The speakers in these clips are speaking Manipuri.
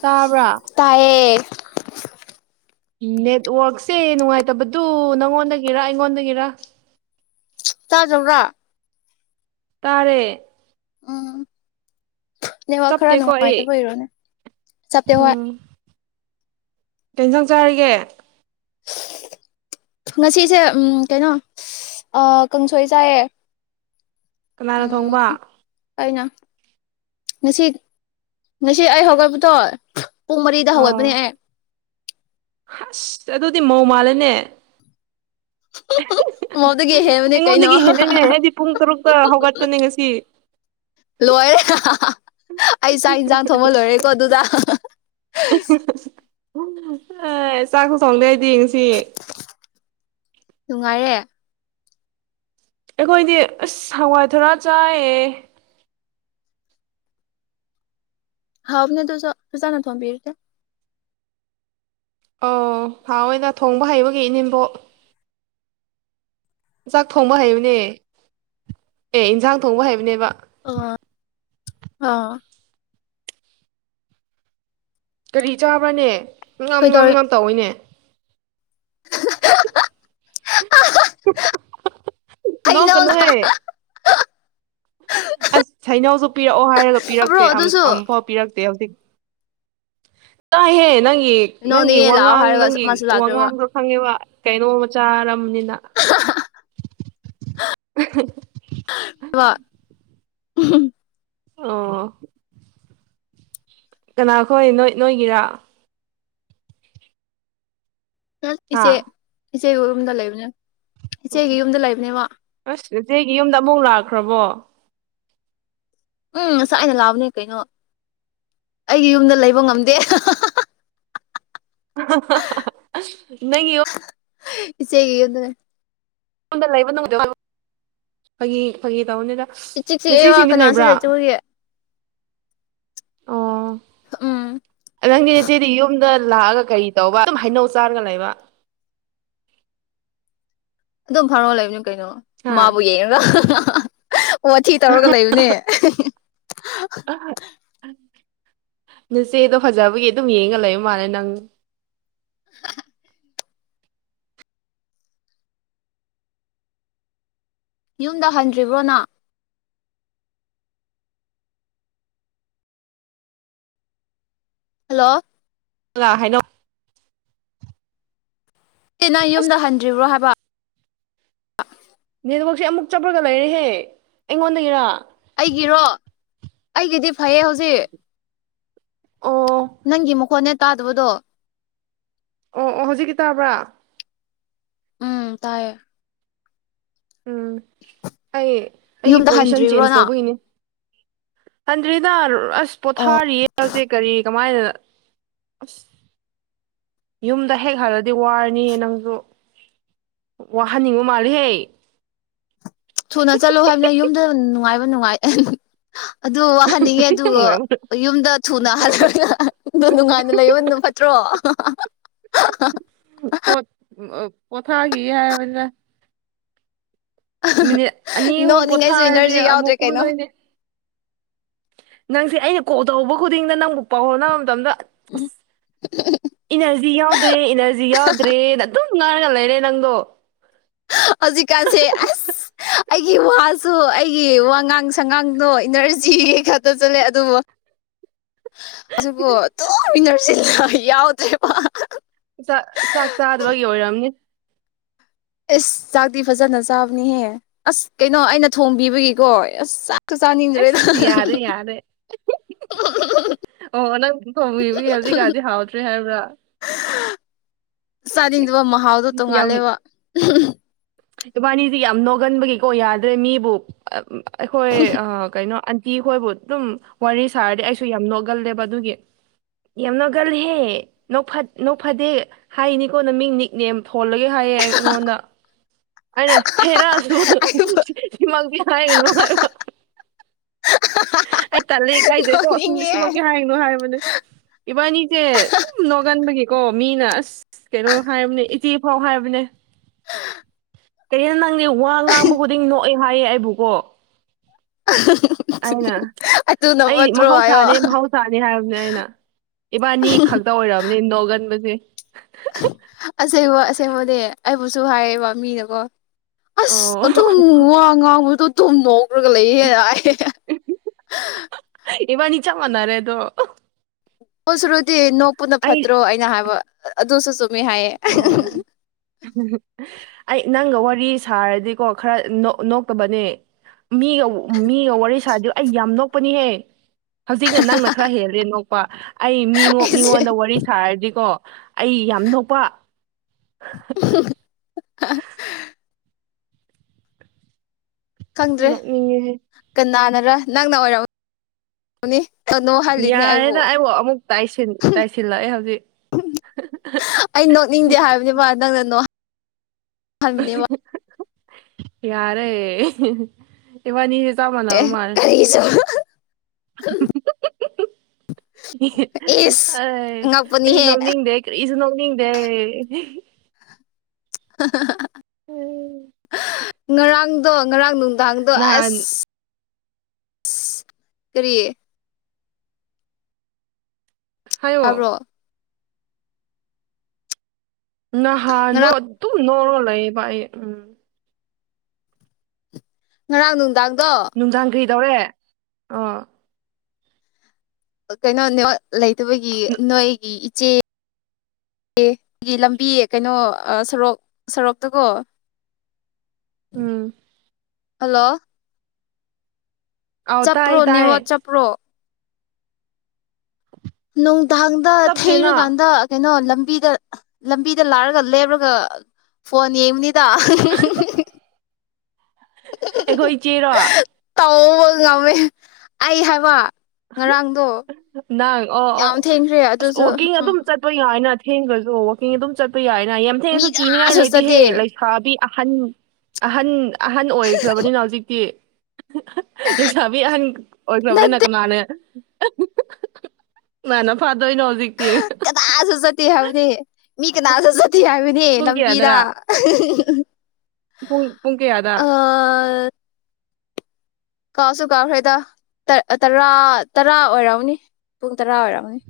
ꯇꯥꯕ꯭ꯔꯥ ꯇꯥꯏꯌꯦ ꯅꯦꯠꯋ‍꯭ꯥꯔꯛꯁꯦ ꯅꯨꯡꯉꯥꯏꯇꯕꯗꯨ ꯅꯪꯉꯣꯟꯗꯒꯤꯔ ꯑꯩꯉꯣꯟꯗꯒꯤꯔ ꯇꯥꯗꯕ꯭ꯔꯥ ꯇꯥꯔꯦ ꯎꯝ ꯅꯦꯠꯋꯥ꯭ꯔꯛ ꯈꯔ ꯆꯞꯇꯦꯀꯣ ꯑꯩ ꯅꯨꯡꯉꯥꯏꯇꯕꯩ ꯑꯣꯏꯔꯝꯅꯤ ꯆꯞꯇꯦ ꯍꯣꯏ ꯎꯝ ꯀꯩ ꯍꯦꯟꯖꯥꯡ ꯆꯥꯔꯒꯦ ꯉꯁꯤꯁꯦ ꯎꯝ ꯀꯩꯅꯣ ꯑꯥ ꯀꯥꯡꯁꯣꯏ ꯆꯥꯏꯌꯦ ꯀꯅꯥꯅ ꯎꯝ ꯊꯣꯡꯕ ꯑꯩꯅ ꯉꯁꯤ ꯉꯁꯤ ꯑꯩ ꯍꯧꯒꯠꯄꯗꯣ ꯄꯨꯡ ꯃꯔꯤꯗ ꯍꯧꯒꯠꯄꯅꯦ ꯑꯩ ꯍꯁ ꯑꯗꯨꯗꯤ ꯃꯧ ꯃꯥꯜꯂꯦꯅꯦ ꯑꯃꯗꯒꯤ ꯍꯦꯟꯕꯅꯦ ꯀꯩꯅꯣ ꯑꯩꯉꯣꯟꯗꯒꯤ ꯍꯦꯜꯂꯦꯅꯦ ꯑꯩꯗꯤ ꯄꯨꯡ ꯇꯔꯨꯛꯇ ꯍꯧꯒꯠꯄꯅꯦ ꯉꯁꯤ ꯂꯣꯏꯔꯦ ꯑꯩ ꯆꯥꯛ ꯍꯤꯟꯖꯥꯡ ꯊꯣꯡꯕ ꯂꯣꯏꯔꯦꯀꯣ ꯑꯗꯨꯗ ꯑꯥꯏ ꯆꯥꯛꯁꯨ ꯊꯣꯡꯗꯦ ꯑꯩꯗꯤ ꯉꯁꯤ ꯅꯨꯡꯉꯥꯏꯔꯦ ꯑꯩꯈꯣꯏꯗꯤ ꯑꯁ ꯍꯋꯥꯏꯊꯔꯥ ꯆꯥꯏꯌꯦ ꯍꯥꯎꯕꯅꯦ ꯑꯗꯨꯁꯨ ꯐꯖꯅ ꯊꯣꯡꯕꯤꯔꯗꯤ ꯑꯧ ꯍꯥꯎꯋꯦꯅ ꯊꯣꯡꯕ ꯍꯩꯕꯒꯤ ꯏꯅꯦꯝꯕꯣꯛ ꯆꯥꯛ ꯊꯣꯡꯕ ꯍꯩꯕꯅꯦ ꯑꯦ ꯏꯟꯖꯥꯡ ꯊꯣꯡꯕ ꯍꯩꯕꯅꯦꯕ ꯑꯣꯑ ꯑ ꯀꯔꯤ ꯆꯥꯕ꯭ꯔꯥꯅꯦ ꯉꯝ ꯉꯝ ꯀꯩꯗꯧꯔꯤ ꯉꯝ ꯇꯧꯋꯤꯅꯦ ꯍꯩꯅꯧ ꯅꯣꯛꯀꯅꯨꯍꯦ ꯑꯁ ꯍꯩꯅꯧꯁꯨ ꯄꯤꯔꯛꯑꯣ ꯍꯥꯏꯔꯒ ꯂꯥꯛꯑꯕ꯭ꯔꯣ ꯄꯤꯔꯛꯇꯦ ꯑꯗꯨꯁꯨ ꯑꯃꯨꯐꯥꯎ ꯄꯤꯔꯛꯇꯦ ꯍꯧꯖꯤꯛ ꯇꯥꯏꯍꯦ ꯅꯪꯒꯤ ꯅꯣꯅꯦ ꯅꯪꯒꯤ ꯂꯥꯛꯑꯣ ꯋꯥꯉꯥꯡ ꯍꯥꯏꯔꯒ ꯅꯪꯒꯤ ꯃꯥꯁꯨ ꯂꯥꯛꯇ꯭ꯔꯕ ꯋꯥꯉꯥꯡꯗꯣ ꯈꯪꯉꯦꯕ ꯀꯩꯅꯣꯃ ꯆꯥꯔꯝꯅꯤꯅ ꯋꯥ [unintelligible] [unintelligible] ꯑꯣ ꯀꯅꯥꯈꯣꯏ ꯅꯣꯏ ꯅꯣꯏꯒꯤꯔꯥ ꯍꯥ ꯏꯆꯦ ꯏꯆꯦꯒꯤ ꯌꯨꯝꯗ ꯂꯩꯕꯅꯦ ꯏꯆꯦꯒꯤ ꯑꯣ ꯌꯨꯝꯗ ꯂꯩꯕꯅꯦꯕ ꯑꯁ ꯅꯆꯦꯒꯤ ꯌꯨꯝꯗ ꯑꯃꯨꯛ ꯂꯥꯛꯈ꯭ꯔꯕꯣ ꯎꯝ ꯉꯁꯥꯏꯅ ꯂꯥꯛꯕꯅꯦ ꯀꯩꯅꯣ ꯑꯩꯒꯤ ꯌꯨꯝꯗ ꯂꯩꯕ ꯉꯝꯗꯦ [unintelligible] [unintelligible] ꯅꯪꯒꯤ ꯌꯨꯝ ꯏꯆꯦꯒꯤ ꯌꯨꯝꯗ [unintelligible] ꯂꯩꯕ [unintelligible] ꯐꯥꯒꯤ ꯐꯥꯒꯤ ꯇꯧꯕꯅꯤꯗ ꯏꯆꯤꯛ ꯆꯤꯛꯑꯦꯕ ꯅꯆꯦꯁꯤꯡꯗꯤ ꯀꯅꯥꯁꯨ ꯂꯩꯕ꯭ꯔꯥ ꯂꯩꯇꯕꯒꯤ ꯑꯣ ꯎꯝ ꯅꯪꯗꯤ ꯏꯆꯦꯗꯤ ꯌꯨꯝꯗ ꯂꯥꯛꯑꯒ ꯀꯔꯤ ꯇꯧꯕ ꯑꯗꯨꯝ ꯍꯩꯅꯧ ꯆꯥꯔꯒ ꯂꯩꯕ ꯑꯗꯨꯝ ꯐꯝꯃ ꯂꯩꯕꯅꯦ ꯀꯩꯅꯣ ꯍꯥ ꯃꯥꯕꯨ ꯌꯦꯡꯉꯒ ꯋꯥꯊꯤ ꯇꯧꯔꯒ ꯂꯩꯕꯅꯦ ꯑꯥ ꯏꯆꯦꯗꯣ ꯐꯖꯕꯒꯤ ꯑꯗꯨꯝ ꯌꯦꯡꯉꯒ ꯂꯩꯕ ꯃꯥꯜꯂꯦ ꯅꯪ [inaudible] ꯌꯨꯝꯗ ꯍꯟꯗ꯭ꯔꯤꯕ꯭ꯔꯣ ꯅꯪ ꯍꯜꯂꯣ [unintelligible] ꯍꯩꯅꯧ ꯁꯤꯅ ꯌꯨꯝꯗ ꯍꯟꯗ꯭ꯔꯤꯕ꯭ꯔꯣ ꯍꯥꯏꯕ ꯅꯦꯠꯋꯥꯛꯁꯦ ꯑꯃꯨꯛ ꯆꯠꯂꯔꯒ ꯂꯩꯔꯦꯍꯦ ꯑꯩꯉꯣꯟꯗꯒꯤꯔꯥ ꯑꯩꯒꯤꯔꯣ ꯑꯩꯒꯤꯗꯤ ꯐꯩꯌꯦ ꯍꯧꯖꯤꯛ ꯑꯣ ꯅꯪꯒꯤ ꯃꯈꯣꯟꯅꯦ ꯇꯥꯗꯕꯗꯣ ꯑꯣ ꯑꯣ ꯍꯧꯖꯤꯛꯇꯤ ꯇꯥꯕ꯭ꯔꯥ ꯎꯝ ꯇꯥꯏꯌꯦ ꯎꯝ ꯑꯩ ꯑꯩꯒꯤ ꯌꯨꯝꯗ ꯄꯣꯖꯤꯁꯟ ꯍꯟꯗ꯭ꯔꯤꯕ꯭ꯔꯣ ꯆꯦꯟꯖ ꯅꯪ ꯇꯧꯕꯒꯤꯅꯦ ꯍꯟꯗ꯭ꯔꯤꯗ ꯑꯁ ꯑꯣ ꯄꯣꯊꯥꯔꯤꯌꯦ ꯍꯧꯖꯤꯛ ꯀꯔꯤ ꯀꯃꯥꯏꯅ ꯑꯁ ꯌꯨꯝꯗ ꯍꯦꯛ ꯍꯜꯂꯗꯤ ꯋꯥꯔꯅꯤꯌꯦ ꯅꯪꯁꯨ ꯋꯥꯍꯟꯅꯤꯡꯕ ꯃꯥꯜꯂꯦꯍꯦ ꯊꯨꯅ ꯆꯠꯂꯨ ꯍꯥꯏꯕꯅꯦ ꯌꯨꯝꯗ ꯅꯨꯡꯉꯥꯏꯕ ꯅꯨꯡꯉꯥꯏ ꯑꯗꯨ ꯋꯥꯍꯟꯅꯤꯡꯉꯦ ꯑꯗꯨ ꯌꯨꯝꯗ ꯊꯨꯅ ꯍꯜꯂꯣꯅ [unintelligible] ꯑꯗꯨ ꯅꯨꯡꯉꯥꯏꯅ ꯂꯩꯕꯅ ꯐꯠꯇ꯭ꯔꯣ ꯑ [unintelligible] ꯄꯣꯊꯈꯤꯒꯦ ꯍꯥꯏꯕꯅꯤꯗ ꯃꯤꯅꯤꯠ ꯑꯅꯤ ꯑꯍꯨꯝ ꯅꯣꯛꯅꯤꯡꯉꯥꯏꯁꯨ ꯄꯣꯊꯥꯔꯗꯤ ꯏꯅꯔꯖꯤ ꯑꯃꯨꯛ ꯌꯥꯎꯗ꯭ꯔꯦ ꯀꯩꯅꯣ ꯀꯨꯝꯗꯣꯏꯅꯤ ꯅꯪꯁꯦ ꯑꯩꯅ ꯒꯣꯜ ꯇꯧꯕ ꯈꯨꯗꯤꯡꯗ ꯅꯪꯕꯨ ꯄꯥꯎ ꯐꯧꯅꯕ ꯃꯇꯝꯗ ꯑꯁ ꯏꯅꯥꯔꯖꯤ ꯌꯥꯎꯗ꯭ꯔꯦ ꯏꯅꯥꯔꯖꯤ ꯌꯥꯎꯗ꯭ꯔꯦꯅ ꯑꯗꯨꯝ ꯉꯥꯏꯔꯒ ꯂꯩꯔꯦ ꯅꯪꯗꯣ ꯍꯧꯖꯤꯛ ꯀꯥꯟꯁꯦ ꯑꯁ ꯑꯩꯒꯤ ꯋꯥꯁꯨ ꯑꯩꯒꯤ ꯋꯥꯉꯥꯡ ꯁꯉꯥꯡꯗꯣ ꯏꯅꯥꯔꯖꯤ ꯈꯛꯇ ꯆꯠꯂꯦ ꯑꯗꯨꯕꯨ ꯑꯗꯨꯕꯨ ꯑꯗꯨꯝ ꯢꯅꯥꯔꯖꯤ ꯌꯥꯎꯗ꯭ꯔꯦ ꯆꯥꯛ ꯆꯥꯛ ꯆꯥꯗꯕꯒꯤ ꯑꯣꯢꯔꯝꯅꯤ ꯑꯦꯁ ꯆꯥꯛꯇꯤ ꯐꯖꯅ ꯆꯥꯕꯅꯤꯍꯦ ꯑꯁ ꯀꯩꯅꯣ ꯑꯩꯅ ꯊꯣꯡꯕꯤꯕꯒꯤꯀꯣ ꯑꯁ ꯆꯥ ꯀ ꯆꯥꯅꯤꯡꯗ꯭ꯔꯦꯗ ꯑꯁ ꯌꯥꯔꯦ ꯌꯥꯔꯦ ꯑꯣ ꯅꯪ ꯊꯣꯡꯕꯤꯕꯒꯤ ꯍꯧꯖꯤꯛꯀꯥꯟꯗꯤ ꯍꯥꯎꯇ꯭ꯔꯦ ꯍꯥꯢꯕ꯭ꯔꯥ ꯆꯥꯅꯤꯡꯗꯨꯕ ꯃꯍꯥꯎꯗꯣ ꯇꯣꯡꯉꯥꯜꯂꯦꯕ ꯏꯕꯥꯅꯤꯖꯤ ꯌꯥꯝ ꯅꯣꯛꯒꯟꯕꯒꯤꯀꯣ ꯌꯥꯗ꯭ꯔꯦ ꯃꯤꯕꯨ ꯑ ꯎꯝ ꯑ ꯑꯩꯈꯣꯢ ꯑ ꯀꯩꯅꯣ ꯑꯟ ꯇꯤꯍꯣꯢꯕꯨ ꯑꯗꯨꯝ ꯋꯥꯔꯤ ꯁꯥꯔꯗꯤ ꯑꯩꯁꯨ ꯌꯥꯝ ꯅꯣꯒꯜꯂꯦꯕ ꯑꯗꯨꯒꯤ ꯌꯥꯝ ꯅꯒꯜꯂꯤꯍꯦ ꯅꯣꯛꯐꯠ ꯅꯣꯛꯐꯗꯦ ꯍꯥꯢꯅꯤꯀꯣ ꯅꯃꯤꯡ ꯅꯤꯛꯅꯦꯝ ꯊꯣꯜꯂꯒꯦ ꯍꯥꯢꯌꯦ ꯑꯩꯉꯣꯟꯗ ꯑꯩꯅ ꯍꯦꯔꯁꯨ ꯑꯩꯕꯨ ꯁꯤ ꯁꯤꯃꯛꯗꯤ ꯍꯥꯢꯒꯅꯨ ꯍꯥꯢꯕ ꯑꯩ ꯇꯜꯂꯤ ꯏꯀꯥꯢꯖꯩꯀꯣ ꯑꯁ ꯅꯣꯛꯅꯤꯡꯉꯦ ꯃꯁꯤꯃꯛꯀꯤ ꯍꯥꯢꯒꯅꯣ ꯍꯥꯢꯕꯅꯦ ꯏꯕꯥꯅꯤꯖꯦ ꯗꯨꯝ ꯅꯣꯒꯟꯕꯒꯤꯀꯣ ꯃꯤꯅ ꯑꯁ ꯀꯩꯅꯣ ꯍꯥꯢꯕꯅꯦ ꯏꯆꯤ ꯐꯧ ꯍꯥꯢꯕꯅꯦ ꯀꯩꯅꯣ ꯅꯪꯗꯤ ꯋꯥ ꯉꯥꯡꯕ ꯈꯨꯗꯤꯡ ꯅꯣꯛꯑꯦ ꯍꯥꯢꯌꯦ ꯑꯩꯕꯨ ꯀꯣ ꯑꯗꯨꯅ ꯐꯠꯇ꯭ꯔꯣ ꯍꯥꯢꯌꯣ ꯁꯥꯥꯅꯤ ꯍꯥꯢꯔꯕꯅꯦ ꯑꯩꯅ ꯏꯕꯥꯅꯤ ꯈꯛꯇ ꯑꯣꯢꯔꯝꯅꯤ ꯅꯣꯛꯒꯟꯕꯁꯦ ꯑꯁꯦꯡꯕ ꯑꯁꯦꯡꯕꯗꯤ ꯑꯩꯕꯨꯁꯨ ꯍꯥꯢꯌꯦꯕ ꯃꯤꯅꯀꯣ ꯑꯁ ꯑꯣ ꯑꯗꯨꯝ ꯋꯥ ꯉꯥꯡꯕꯗꯣ ꯑꯗꯨꯨꯝ ꯅꯣꯛꯈ꯭ꯔꯒ ꯂꯩꯌꯦ ꯍꯥꯢꯌꯦ [unintelligible] ꯏꯕꯅꯤ ꯆꯞ ꯃꯥꯟꯅꯔꯦ ꯑꯗꯣ ꯑꯣ ꯁꯨꯔꯨꯗꯤ ꯅꯣꯛꯄꯅ ꯑꯩ ꯐꯠꯇ꯭ꯔꯣ ꯑꯩꯅ ꯍꯥꯢꯕ ꯑꯗꯨꯁꯨ ꯆꯨꯝꯃꯤ ꯍꯥꯢꯌꯦ ꯍꯨꯝ ꯍꯨꯝ ꯑꯩ ꯅꯪꯒ ꯋꯥꯔꯤ ꯁꯥꯔꯗꯤꯀꯣ ꯈꯔ ꯅꯣꯛ ꯅꯣꯛꯇꯕꯅꯦ ꯃꯤꯒ ꯃꯤꯒ ꯋꯥꯔꯤ ꯁꯥꯗꯤ ꯑꯩ ꯌꯥꯝ ꯅꯣꯛꯄꯅꯤꯍꯦ ꯍꯧꯖꯤꯛꯅ ꯅꯪꯅ ꯈꯔ ꯍꯦꯜꯂꯦ ꯅꯣꯛꯄ ꯑꯩ ꯃꯤꯃꯣ ꯑꯩꯁꯦ ꯃꯤꯉꯣꯟꯗ ꯋꯥꯔꯤ ꯁꯥꯔꯗꯤꯀꯣ ꯑꯩ ꯌꯥꯝ ꯅꯣꯛꯄ [unintelligible] ꯈꯪꯗ꯭ꯔꯦ ꯅꯣꯛꯅꯤꯡꯉꯦꯍꯦ ꯀꯅꯥꯅꯔ ꯅꯪꯅ ꯑꯣꯢꯔꯝ ꯅꯤ ꯀꯅꯣꯍꯜꯂꯤꯅꯦ ꯑꯩꯕꯨ ꯇꯥꯢꯁꯤꯟ ꯇꯥꯢꯁꯤꯜꯂꯛꯑꯦ ꯍꯧꯖꯤꯛ ꯑꯩ ꯅꯣꯛꯅꯤꯡꯗꯦ ꯍꯥꯢꯕꯅꯦꯕ ꯃꯥ ꯅꯪꯅ ꯅꯣꯛꯍ ꯍꯟꯕꯅꯦꯕ ꯌꯥꯔꯦ ꯏꯕꯥꯅꯤꯖꯦ ꯆꯞ ꯃꯅꯕ ꯃꯥꯜꯂꯦ ꯀꯔꯤꯁꯨ [unintelligible] ꯑꯩ ꯏꯁ ꯑꯩꯗꯤ ꯉꯛꯄꯅꯤꯍꯦ ꯅꯣꯛꯅꯤꯡꯗꯦ ꯀꯔꯤꯁꯨ ꯅꯣꯛꯅꯤꯡꯗꯦ [unintelligible] ꯎꯝ ꯉꯔꯥꯡꯗꯣ ꯉꯔꯥꯡ ꯅꯨꯡꯗꯥꯡꯗꯣ ꯅꯍꯥꯟ ꯑꯁ ꯀꯔꯤꯌꯦ ꯍꯥꯢꯌꯣ ꯇꯥꯕ꯭ꯔꯣ ꯅꯍꯥꯟꯗꯣ ꯉꯔꯥꯡ ꯑꯗꯨꯝ ꯅꯣꯑ ꯅꯣꯑ ꯂꯩꯌꯦꯕ ꯑꯩ ꯎꯝ ꯉꯔꯥꯡ ꯅꯨꯡꯗꯥꯡꯗꯣ ꯅꯨꯡꯗꯥꯡ ꯀꯔꯤꯗꯧꯔꯦ ꯑꯣ ꯀꯩꯅꯣꯅꯦ ꯍꯣꯢ ꯂꯩꯇꯕꯒꯤ ꯅꯣꯢꯒꯤ ꯏꯆꯦ ꯑꯦ ꯁꯤꯒꯤ ꯂꯝꯕꯤ ꯀꯩꯅꯣ ꯁꯣꯔꯣꯛ ꯁꯔꯣꯛꯇꯀꯣ ꯎꯝ ꯍꯜꯂꯣ ꯑꯥꯎ ꯆꯞꯄ꯭ꯔꯣ ꯇꯥꯏꯌꯦ ꯇꯥꯏꯌꯦ ꯅꯦꯋ꯭ꯔꯛ ꯆꯞꯄ꯭ꯔꯣ ꯅꯨꯡꯗꯥꯡꯗ ꯆꯞꯇꯦꯅ ꯊꯩꯔꯀꯥꯟꯗ ꯀꯩꯅꯣ ꯂꯝꯕꯤꯗ ꯂꯝꯕꯤꯗ ꯂꯥꯛꯔꯒ ꯂꯦꯞꯔꯒ ꯐꯣꯟ ꯌꯦꯡꯕꯅꯤ ꯗꯥ ꯑꯩꯈꯣꯏ ꯏꯆꯦꯔꯣ ꯇꯧꯕ ꯉꯝꯃꯦ ꯑꯩ ꯍꯥꯏꯕ ꯉꯔꯥꯡꯗꯣ ꯅꯪ ꯑꯣ ꯑꯣ ꯌꯥꯝ ꯊꯦꯡꯈ꯭ꯔꯦ ꯑꯁ ꯑꯗꯨꯁꯨ ꯋꯥꯛꯀꯤꯡ ꯑꯗꯨꯝ ꯎꯝ ꯆꯠꯄ ꯌꯥꯏꯅ ꯊꯦꯡꯈ꯭ꯔꯁꯨ ꯋꯛꯀꯤꯡ ꯑꯗꯨꯝ ꯆꯠꯄ ꯌꯥꯏꯅ ꯌꯥꯝ ꯃꯤ ꯊꯦꯡꯉꯁꯨ ꯀꯤꯅꯤꯡꯉꯥꯏ ꯀꯅꯥꯁꯨ ꯂꯩꯇꯦꯍꯦ ꯆꯠꯇꯦ ꯂꯩ ꯁꯥꯕꯤ ꯑꯍꯟ ꯑꯍꯟ ꯑꯍꯟ ꯑꯣꯏꯈ꯭ꯔꯕꯅꯤꯅ ꯍꯧꯖꯤꯛꯇꯤ ꯂꯩꯁꯥꯕꯤ ꯑꯍꯟ ꯑꯣꯏꯈ꯭ꯔꯕꯅꯤꯅ ꯅꯠꯇꯦ ꯀꯅꯥꯅ ꯐꯥꯗꯣꯏꯅꯣ ꯍꯧꯖꯤꯛ ꯀꯅꯥꯁꯨ ꯆꯠꯇꯦ ꯍꯥꯏꯕꯅꯦ ꯃꯤ ꯀꯅꯥꯁꯨ ꯆꯠꯇꯦ ꯍꯥꯏꯕꯅꯦ ꯄꯨꯡ ꯂꯝꯕꯤꯗ ꯀꯌꯥꯗꯔꯥ [inaudible] ꯄꯨꯡ ꯄꯨꯡ ꯀꯌꯥꯗ ꯑꯥ ꯀꯥꯎꯁꯨ ꯀꯥꯎꯈ꯭ꯔꯦꯗ ꯇꯥ ꯑꯥ ꯇꯔꯥ ꯇꯔꯥ ꯑꯣꯏꯔꯝꯒꯅꯤ ꯄꯨꯡ ꯇꯔꯥ ꯑꯣꯏꯔꯝꯒꯅꯤ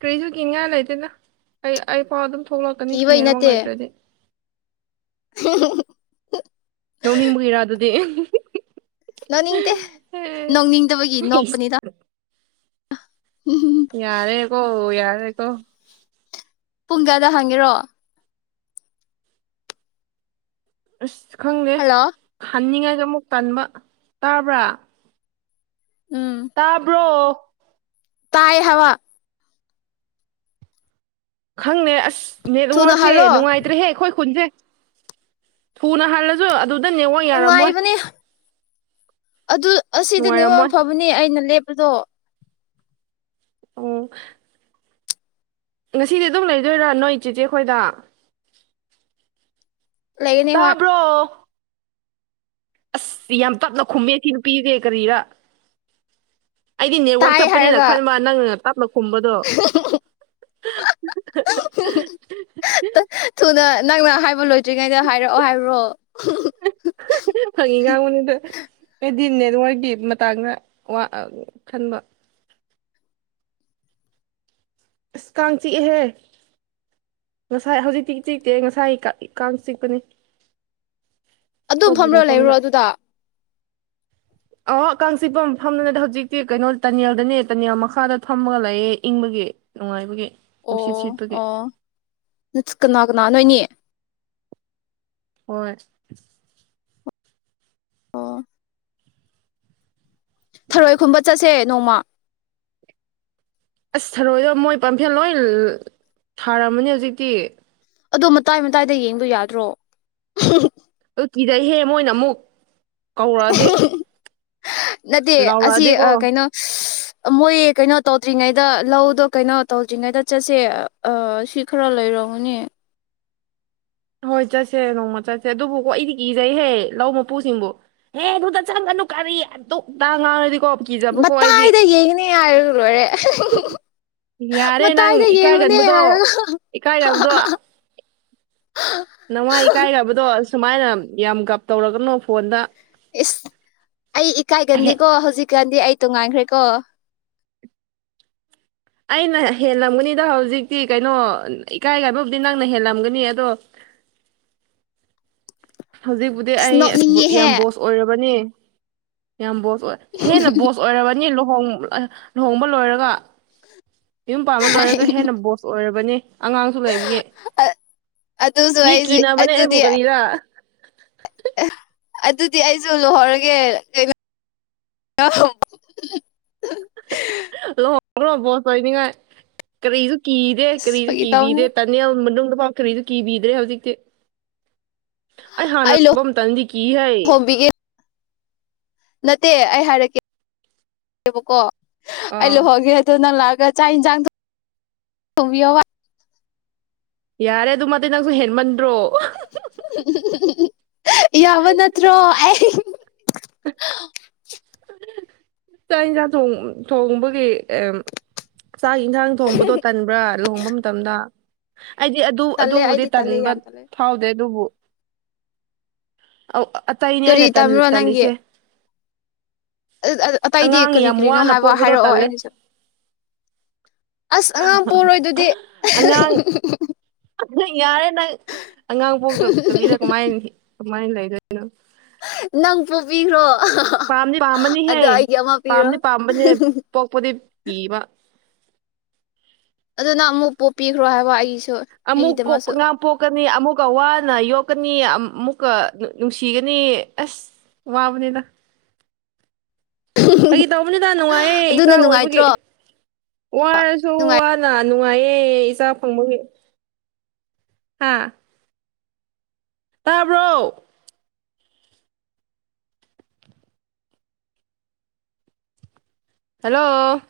ꯀ꯭ꯔꯤꯁꯨ ꯀꯤꯅꯤꯡꯉꯥꯏ ꯂꯩꯇꯦꯗ ꯑꯩ ꯑꯩ ꯐꯥꯎ ꯑꯗꯨꯝ ꯊꯣꯛꯂꯛꯀꯅꯤ ꯀꯤꯕꯩ ꯅꯦꯠꯋ꯭ꯔꯛ ꯅꯠꯇꯦ ꯂꯩꯇ꯭ꯔꯗꯤ [inaudible] ꯅꯣꯛꯅꯤꯡꯕꯒꯤꯔꯥ ꯑꯗꯨꯗꯤ ꯅꯣꯛꯅꯤꯡꯇꯦ ꯅꯣꯡꯅꯤꯡꯗꯕꯒꯤ ꯏꯁ ꯅꯣꯛꯄꯅꯤꯗ ꯌꯥꯔꯦꯀꯣ ꯌꯥꯔꯦꯀꯣ ꯄꯨꯡ ꯀꯌꯥꯗ ꯍꯟꯒꯦꯔꯣ ꯑꯁ ꯈꯪꯗꯦ ꯍꯜꯂꯣ ꯍꯟꯅꯤꯡꯉꯥꯏꯁꯨ ꯑꯃꯨꯛ ꯇꯟꯕ ꯇꯥꯕ꯭ꯔꯥ ꯎꯝ ꯇꯥꯕ꯭ꯔꯣ ꯇꯥꯏ ꯍꯥꯏꯕ ꯈꯪꯗꯦ ꯑꯁ ꯊꯨꯅ ꯅꯦꯠꯋ꯭ꯔꯛꯁꯦ ꯍꯜꯂꯣ ꯅꯨꯡꯉꯥꯏꯇ꯭ꯔꯦꯍꯦ ꯑꯩꯈꯣꯏ ꯈꯨꯟꯁꯦ ꯊꯨꯅ ꯍꯜꯂ ꯁꯨ ꯑꯗꯨꯗ ꯅꯦꯋ꯭ꯔꯛ ꯅꯨꯡꯉꯥꯏꯕꯅꯤ ꯑꯗꯨ ꯑꯁꯤꯗ ꯅꯦꯋ꯭ꯔꯛ ꯅꯨꯡꯉꯥꯏꯔꯝꯃꯣꯏ ꯐꯕꯅꯤ ꯑꯩꯅ ꯂꯦꯞꯄꯗꯣ ꯑꯣ ꯉꯁꯤꯗꯤ ꯑꯗꯨꯝ ꯂꯩꯗꯣꯏꯔꯥ ꯅꯣꯏ ꯆꯦꯆꯦ ꯈꯣꯏꯗ ꯂꯩꯒꯅꯤ ꯍꯣꯏ ꯇꯥꯕ꯭ꯔꯣ ꯑꯁ ꯌꯥꯝ ꯇꯞꯅ ꯈꯨꯝꯃꯦ ꯑꯁꯤ ꯅꯨꯄꯤꯁꯦ ꯀꯔꯤꯔꯥ ꯑꯩꯗꯤ ꯅꯦꯠꯋ꯭ꯔꯛ ꯇꯥꯏ ꯆꯞꯄꯅꯤꯅ ꯍꯥꯏꯔꯒ ꯈꯟꯕ ꯅꯪꯅ ꯇꯞꯅ ꯈꯨꯝꯕꯗꯣ ꯊꯨꯅ ꯅꯪꯅ ꯍꯥꯏꯕ ꯂꯣꯏꯗ꯭ꯔꯤꯉꯩꯗ ꯍꯥꯏꯔꯛꯑꯣ ꯍꯥꯏꯕ꯭ꯔꯣ ꯐꯒꯤ ꯉꯥꯡꯕꯅꯤꯗ ꯑꯩꯗꯤ ꯅꯦꯠꯋ꯭ꯔꯛꯀꯤ ꯃꯇꯥꯡꯗ ꯋꯥ ꯑ ꯈꯟꯕ ꯑꯁ ꯀꯥꯡ ꯆꯤꯛꯑꯦꯍꯦ ꯉꯁꯥꯏ ꯍꯧꯖꯤꯛꯇꯤ ꯆꯤꯛꯇꯦ ꯉꯁꯥꯏꯒꯤ ꯀ ꯀꯥꯡ ꯆꯤꯛꯄꯅꯦ ꯑꯗꯨꯝ ꯐꯝꯔꯒꯥ ꯂꯩꯕ꯭ꯔꯣ ꯃꯐꯝꯗ ꯑꯗꯨꯗ ꯑꯣ ꯀꯥꯡ ꯆꯤꯛꯄ ꯃꯐꯝꯗ ꯅꯠꯇꯦ ꯍꯧꯖꯤꯛꯇꯤ ꯀꯩꯅꯣ ꯇꯅꯦꯜꯗꯅꯦ ꯇꯅꯦꯜ ꯃꯈꯥꯗ ꯐꯝꯃꯒ ꯂꯩꯌꯦ ꯏꯪꯕꯒꯤ ꯅꯨꯡꯉꯥꯏꯕꯒꯤ ꯅꯨꯡꯁꯤꯠ ꯁꯤꯠꯄꯒꯤ ꯏꯁ ꯀꯅꯥ ꯀꯅꯥ ꯅꯣꯏꯅꯤ ꯍꯣꯏ ꯑꯣ ꯊꯔꯣꯏ ꯈꯨꯟꯕ ꯆꯠꯁꯦ ꯅꯣꯡꯃꯥ ꯑꯁ ꯊꯔꯣꯏꯗꯣ ꯃꯣꯏ ꯄꯝꯐꯦꯜ ꯂꯣꯏ ꯊꯥꯔꯝꯃꯅꯦ ꯍꯧꯖꯤꯛꯇꯤ ꯑꯗꯣ ꯃꯇꯥꯏ ꯃꯇꯥꯏꯗ ꯌꯦꯡꯕ ꯌꯥꯗ꯭ꯔꯣ ꯑꯗꯨ ꯀꯤꯗꯩꯍꯦ ꯃꯣꯏꯅ ꯑꯃꯨꯛ ꯀꯧꯔꯛꯑꯗꯤ ꯂꯥꯎꯔꯛꯑꯗꯤꯀꯣ ꯑꯥ ꯃꯣꯏ ꯀꯩꯅꯣ ꯇꯧꯗ꯭ꯔꯤꯉꯩꯗ ꯂꯧꯗꯣ ꯀꯩꯅꯣ ꯇꯧꯗ꯭ꯔꯤꯉꯩꯗ ꯆꯠꯁꯦ ꯑꯥ ꯁꯤ ꯈꯔ ꯂꯩꯔꯝꯒꯅꯤ ꯍꯣꯏ ꯆꯠꯁꯦ ꯅꯣꯡꯃ ꯆꯠꯁꯦ ꯑꯗꯨꯕꯨꯀꯣ ꯑꯩꯗꯤ ꯀꯤꯖꯩꯍꯦ ꯂꯧ ꯃꯄꯨꯁꯤꯡꯕꯨ ꯍꯦ ꯑꯗꯨꯗ ꯆꯪꯒꯅꯨ ꯀꯔꯤ ꯑꯗꯨꯛ ꯑꯗꯥ ꯉꯥꯡꯉꯗꯤꯀꯣ ꯃꯇꯥꯏꯗ ꯌꯦꯡꯅꯤꯡꯉꯥꯏ ꯂꯣꯏꯔꯦ [unintelligible] ꯌꯥꯔꯦ ꯅꯪ ꯃꯇꯥꯏꯗ ꯌꯦꯡꯕꯅꯦ ꯏꯀꯥꯏꯒꯟꯕꯗꯣ ꯍꯥꯏꯔꯒ ꯏꯀꯥꯏꯔꯕꯗꯣ [unintelligible] [unintelligible] ꯅꯃꯥꯏ ꯏꯀꯥꯏꯗꯕꯗꯣ ꯁꯨꯃꯥꯏꯅ ꯌꯥꯝ ꯒꯞ ꯇꯧꯔꯛꯀꯅꯨ ꯐꯣꯟꯗ ꯏꯁ ꯑꯩ ꯍꯦ- ꯏꯀꯥꯏꯒꯟꯗꯦꯀꯣ ꯍꯧꯖꯤꯛꯀꯥꯟꯗꯤ ꯑꯩ ꯇꯣꯡꯉꯥꯟꯈ꯭ꯔꯦꯀꯣ ꯑꯩꯅ ꯍꯦꯜꯂꯝꯒꯅꯤꯗ ꯍꯧꯖꯤꯛꯇꯤ ꯀꯩꯅꯣ ꯏꯀꯥꯏ ꯀꯥꯏꯕꯕꯨꯗꯤ ꯅꯪꯅ ꯍꯦꯜꯂꯝꯒꯅꯤ ꯑꯗꯣ ꯍꯧꯖꯤꯛꯄꯨꯗꯤ ꯑꯩ ꯑꯁ ꯕꯨ ꯌꯥꯝ ꯕꯣꯁ ꯑꯣꯏꯔꯕꯅꯤ ꯌꯥꯝ ꯕꯣꯁ ꯑꯣꯏ ꯍꯦꯟꯅ ꯕꯣꯁ ꯑꯣꯏꯔꯕꯅꯤ ꯂꯨꯍꯣꯡ ꯑ ꯂꯨꯍꯣꯡꯕ ꯂꯣꯏꯔꯒ ꯌꯨꯝ ꯄꯥꯟꯕ ꯂꯣꯏꯔꯒ ꯍꯦꯟꯅ ꯕꯣꯁ ꯑꯣꯏꯔꯕꯅꯦ ꯑꯉꯥꯡꯁꯨ ꯂꯩꯕꯒꯤ ꯑꯗꯨꯁꯨ ꯃꯤ ꯑꯩꯁꯨ ꯀꯤꯅꯕꯅꯦ ꯑꯩꯕꯨ ꯑꯗꯨꯗꯤ ꯀꯔꯤꯔ ꯑꯗꯨꯗꯤ ꯑꯩꯁꯨ ꯂꯨꯍꯣꯡꯔꯒꯦ ꯀꯩꯅꯣ ꯂꯨꯍꯣꯡꯂꯣ ꯕꯣꯁ ꯑꯣꯏꯅꯤꯡꯉꯥꯏ ꯀꯔꯤꯁꯨ ꯀꯤꯗꯦ ꯑꯁ ꯀꯔꯤꯁꯨ ꯐꯥꯒꯤ ꯇꯧꯕꯅꯤ ꯀꯤꯕꯤꯗꯦ ꯇꯠ ꯃꯤꯅꯌꯥꯝ ꯃꯅꯨꯡꯗꯐꯥꯎ ꯀꯔꯤꯁꯨ ꯀꯤꯕꯤꯗ꯭ꯔꯦ ꯍꯧꯖꯤꯛꯇꯤ ꯑꯩ ꯍꯥꯟꯅ ꯇꯧꯕ ꯑꯃꯇꯪꯗꯤ ꯀꯤ ꯍꯩ ꯂꯨꯍꯣꯡꯕꯤꯒꯦ ꯅꯠꯇꯦ ꯑꯩ ꯍꯥꯏꯔꯛꯀꯦꯕꯀꯣ ꯑꯩ ꯑꯥ ꯂꯨꯍꯧꯒꯦ ꯑꯗꯨ ꯅꯪ ꯂꯥꯛꯑꯒ ꯆꯥꯛ ꯏꯟꯖꯥꯡ ꯊꯣꯡꯕꯤꯌꯣꯕ ꯌꯥꯔꯦ ꯑꯗꯨꯃꯥꯗꯤ ꯅꯪꯖꯨ ꯍꯦꯟꯃꯟꯗ꯭ꯔꯣ [unintelligible] ꯌꯥꯕ ꯅꯠꯇꯔꯣ ꯍꯩ ꯆꯥꯛ ꯏꯟꯁꯥꯡ ꯊꯣꯛꯥꯡ ꯊꯣꯡꯕꯒꯤ ꯆꯥꯛ ꯏꯟꯁꯥꯡ ꯊꯣꯡꯕꯗꯣ ꯇꯟ [unintelligible] ꯕ꯭ꯔ ꯂꯨꯍꯣꯡꯕ ꯃꯇꯝꯗ ꯑꯩꯗꯤ ꯑꯗꯨ ꯇꯜꯂꯦ ꯑꯗꯨꯕꯨꯗꯤ ꯑꯩꯗꯤ ꯇꯜꯂꯦ ꯇꯟꯕ ꯌꯥꯝ ꯇꯜꯂꯦ ꯐꯥꯎꯗꯦ ꯑꯗꯨꯕꯨ ꯑꯧ ꯑꯇꯩꯅꯦ ꯀꯔꯤ ꯑꯩꯅ ꯇꯝꯕ꯭ꯔꯣ ꯅꯪꯒꯤ ꯇꯜꯂꯤꯁꯦ ꯑꯇꯩꯗꯤ ꯑꯉꯥꯡ ꯀꯔꯤ ꯌꯥꯝ ꯀꯔꯤꯅꯣ ꯋꯥꯅ ꯍꯥꯏꯕ ꯄꯣꯛꯄꯗꯣ ꯍꯥꯏꯔꯛꯑꯣ ꯇꯜꯂꯦ ꯑꯩꯒꯤꯁꯨ ꯑꯁ ꯑꯉꯥꯡ ꯄꯣꯔꯣꯏ ꯑꯗꯨꯗꯤ [unintelligible] ꯅꯪ ꯌꯥꯔꯦ ꯅꯪ ꯑꯉꯥꯡ ꯄꯣꯛꯇꯕꯤꯗ ꯀꯃꯥꯏ ꯀꯃꯥꯏꯅ ꯂꯩꯗꯣꯏꯅꯣ ꯅꯪ ꯄꯣꯛꯕꯤꯈ꯭ꯔꯣ ꯄꯥꯝꯗꯤ ꯄꯥꯝꯕꯅꯤꯍꯦ ꯑꯗꯣ ꯑꯩꯒꯤ ꯑꯃ ꯄꯤꯔꯣ ꯄꯥꯝꯗꯤ ꯄꯥꯝꯕꯅꯦ ꯄꯣꯛꯄꯗꯤ ꯀꯤꯕ ꯑꯗꯨ ꯅꯪ ꯑꯃꯨꯛ ꯄꯣꯛꯄꯤꯈ꯭ꯔꯣ ꯍꯥꯏꯕ ꯑꯩꯒꯤꯁꯨ ꯑꯃꯨꯛ ꯀꯣꯛ ꯑꯩꯒꯤꯗꯃꯛꯁꯨ ꯑꯉꯥꯡ ꯄꯣꯛ ꯌꯣꯛꯀꯅꯤ ꯑꯃꯨꯛꯀ ꯋꯥꯅ ꯌꯣꯛꯀꯅꯤ ꯑꯃꯨꯛꯀ ꯅꯨꯡꯁꯤꯒꯅꯤ ꯑꯁ ꯋꯥꯕꯅꯤꯗ ꯐꯥꯒꯤ ꯇꯧꯕꯅꯤꯗ ꯅꯨꯡꯉꯥꯏꯌꯦ ꯏꯆꯥ ꯑꯗꯨꯅ ꯑꯣꯏꯕꯒꯤ ꯅꯨꯡꯉꯥꯏꯇ꯭ꯔꯣ ꯋꯥꯔꯁꯨ ꯅꯨꯡꯉꯥꯏ ꯋꯥꯅ ꯅꯨꯡꯉꯥꯏꯌꯦ ꯏꯆꯥ ꯐꯪꯕꯒꯤ ꯍꯥꯥ ꯇꯥꯕ꯭ꯔꯣ ꯍꯜꯂꯣ